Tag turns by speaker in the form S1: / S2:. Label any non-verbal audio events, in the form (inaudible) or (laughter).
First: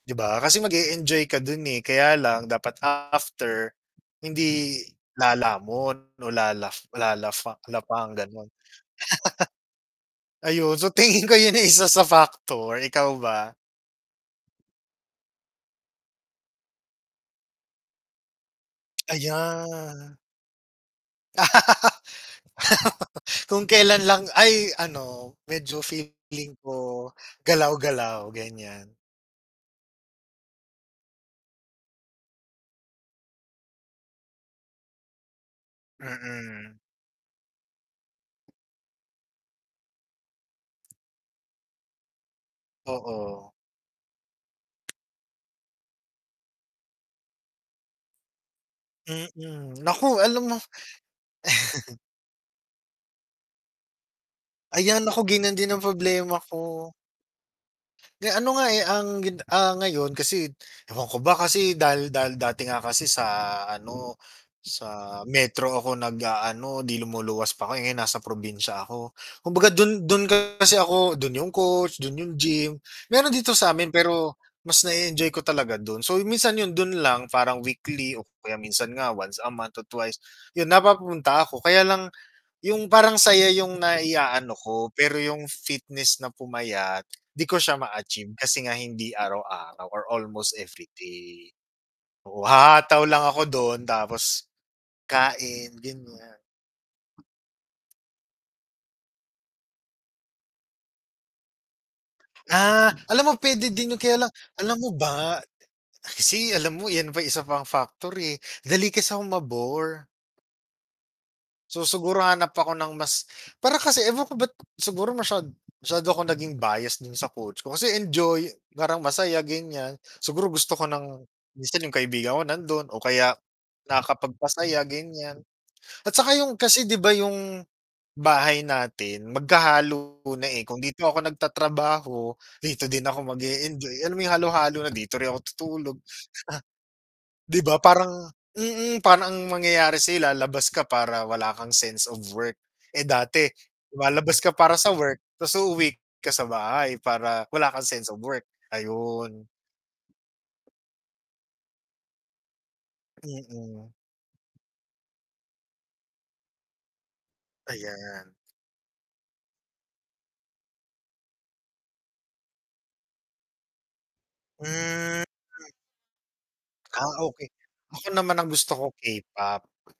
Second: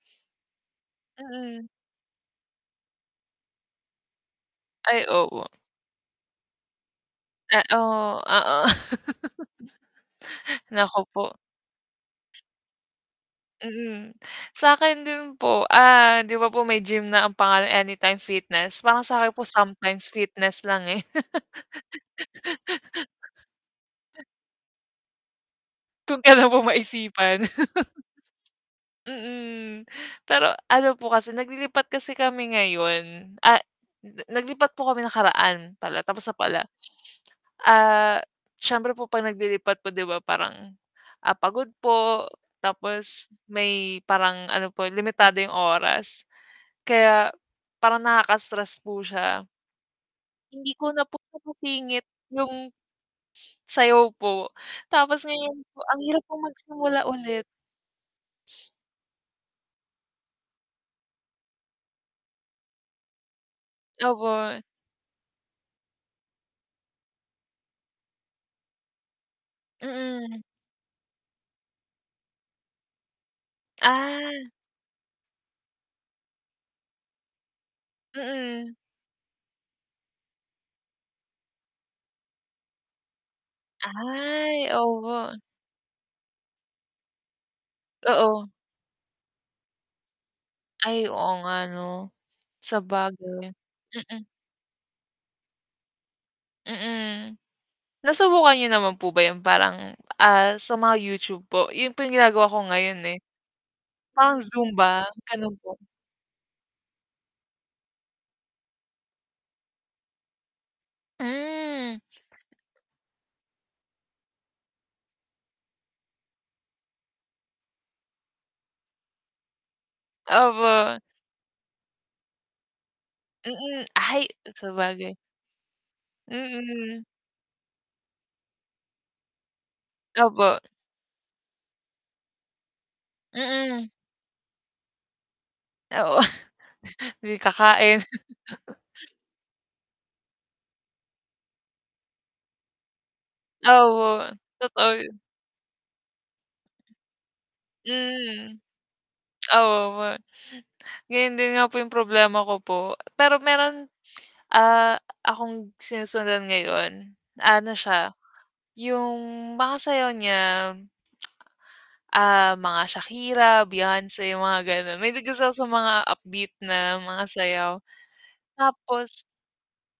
S1: 'Di ba? Kasi mag-e-enjoy ka do'n,
S2: Mm.
S1: eh, kaya lang dapat after, hindi
S2: Ay, opo.
S1: lalamon o lalaf lalafa
S2: Eh, o,
S1: lapang gano'n.
S2: oo.
S1: (laughs) Ayun, so
S2: Naku
S1: tingin ko
S2: po.
S1: 'yun ay isa sa factor, ikaw ba?
S2: Mm. Sa akin din po, ah, 'di ba po may gym na ang pangalan Anytime Fitness, parang
S1: Ah,
S2: sa'kin po sometimes
S1: yeah.
S2: fitness lang, eh. (laughs)
S1: (laughs) Kung kailan lang ay ano, medyo
S2: Kung kailan
S1: feeling
S2: po
S1: ko
S2: maisipan. (chuckles)
S1: galaw-galaw, ganiyan.
S2: Mm, pero ano po kasi naglilipat kasi kami ngayon. Ah na naglipat po kami nakaraan pala, tapos na pala.
S1: Mm.
S2: Ah, siyempre po 'pag naglilipat po 'di ba parang, ah, pagod po, tapos
S1: Oo.
S2: may parang ano po limitado yung oras, kaya parang nakaka-stress po siya.
S1: Mm, naku alam mo
S2: Hindi ko na po
S1: (chuckles)
S2: nasisingit yung, sayaw po.
S1: Ayan,
S2: Tapos
S1: naku ganiyan
S2: ngayon
S1: din
S2: po
S1: ang
S2: ang hirap po
S1: problema ko.
S2: magsimula, ulit.
S1: Eh, ano nga, eh, ang gin ah, ngayon kasi ewan ko ba kasi dahil dahil dati nga kasi sa ano,
S2: Opo.
S1: sa Metro ako nag-aano 'di lumuluwas pa 'ko, eh, ngayon nasa probinsya ako. Kumbaga do'n do'n
S2: Mm.
S1: kasi ako do'n yung coach, do'n yung gym. Mayro'n dito sa'min pero,
S2: Ah.
S1: mas na-e-enjoy ko talaga do'n. So, yun minsan 'yun do'n lang parang weekly o kaya
S2: Mm.
S1: minsan nga once a month or twice, 'yun napapunta ako. Kaya lang, yung parang saya yung naiaano
S2: Ay,
S1: ko pero
S2: opo.
S1: yung fitness na pumayat 'di ko siya ma-achieve
S2: Oo.
S1: kasi nga hindi araw-araw or almost
S2: Ay, oo
S1: everyday.
S2: nga 'no.
S1: Oo, hahataw lang ako
S2: Sabagay,
S1: do'n
S2: mm.
S1: tapos, kain ganiyan.
S2: Mm. Nasubukan niyo naman po ba yan parang, ah, sa mga YouTube po yung po yung ginagawa ko
S1: Ah,
S2: ngayon, eh.
S1: alam mo puwede din 'yun kaya lang,
S2: Parang
S1: alam mo
S2: Zumba
S1: ba,
S2: gano'n
S1: eh,
S2: po.
S1: kasi alam mo yan pa yung isa pang factor, eh, dali kasi akong ma-bore. So,
S2: Hmm.
S1: siguro hanap ako ng mas para kasi ewan ko ba ba't siguro masyad masyado ako naging bias do'n sa coach ko kasi enjoy, parang masaya ganiyan. Siguro gusto ko
S2: Opo.
S1: ng minsan yung kaibigan ko nando'n o kaya
S2: Mm, ay
S1: nakakapagpasaya
S2: sabagay.
S1: ganiyan. At saka yung kasi 'di
S2: Mm.
S1: ba yung, bahay natin magkahalo na,
S2: Opo.
S1: eh, kung dito ako nagtatrabaho, dito din ako
S2: Mm.
S1: mag-e-enjoy alam mo yung halo-halo na. Dito rin ako tutulog. Ah.
S2: Oo. (snorts) Hindi
S1: 'Di ba
S2: kakain.
S1: parang
S2: (chuckles)
S1: mm, parang ang mangyayari sa'yo labas ka para wala kang sense of work. Eh, dati
S2: Opo,
S1: lumalabas ka para sa
S2: totoo 'yun.
S1: work ta's uuwi ka sa bahay para wala kang sense of work,
S2: Mm.
S1: ayun.
S2: Opo. Ganyan din nga po yung problema ko po. Pero mayro'n,
S1: Mm.
S2: ah, akong sinusundan ngayon, ano siya,
S1: Ayan.
S2: yung mga sayaw niya, ah, mga Shakira, Beyonce, mga gano'n.
S1: Hmm.
S2: Mahilig kasi ako sa mga upbeat na
S1: Ah,
S2: mga
S1: okey.
S2: sayaw.
S1: Ako naman ang gusto ko
S2: Tapos
S1: K-pop.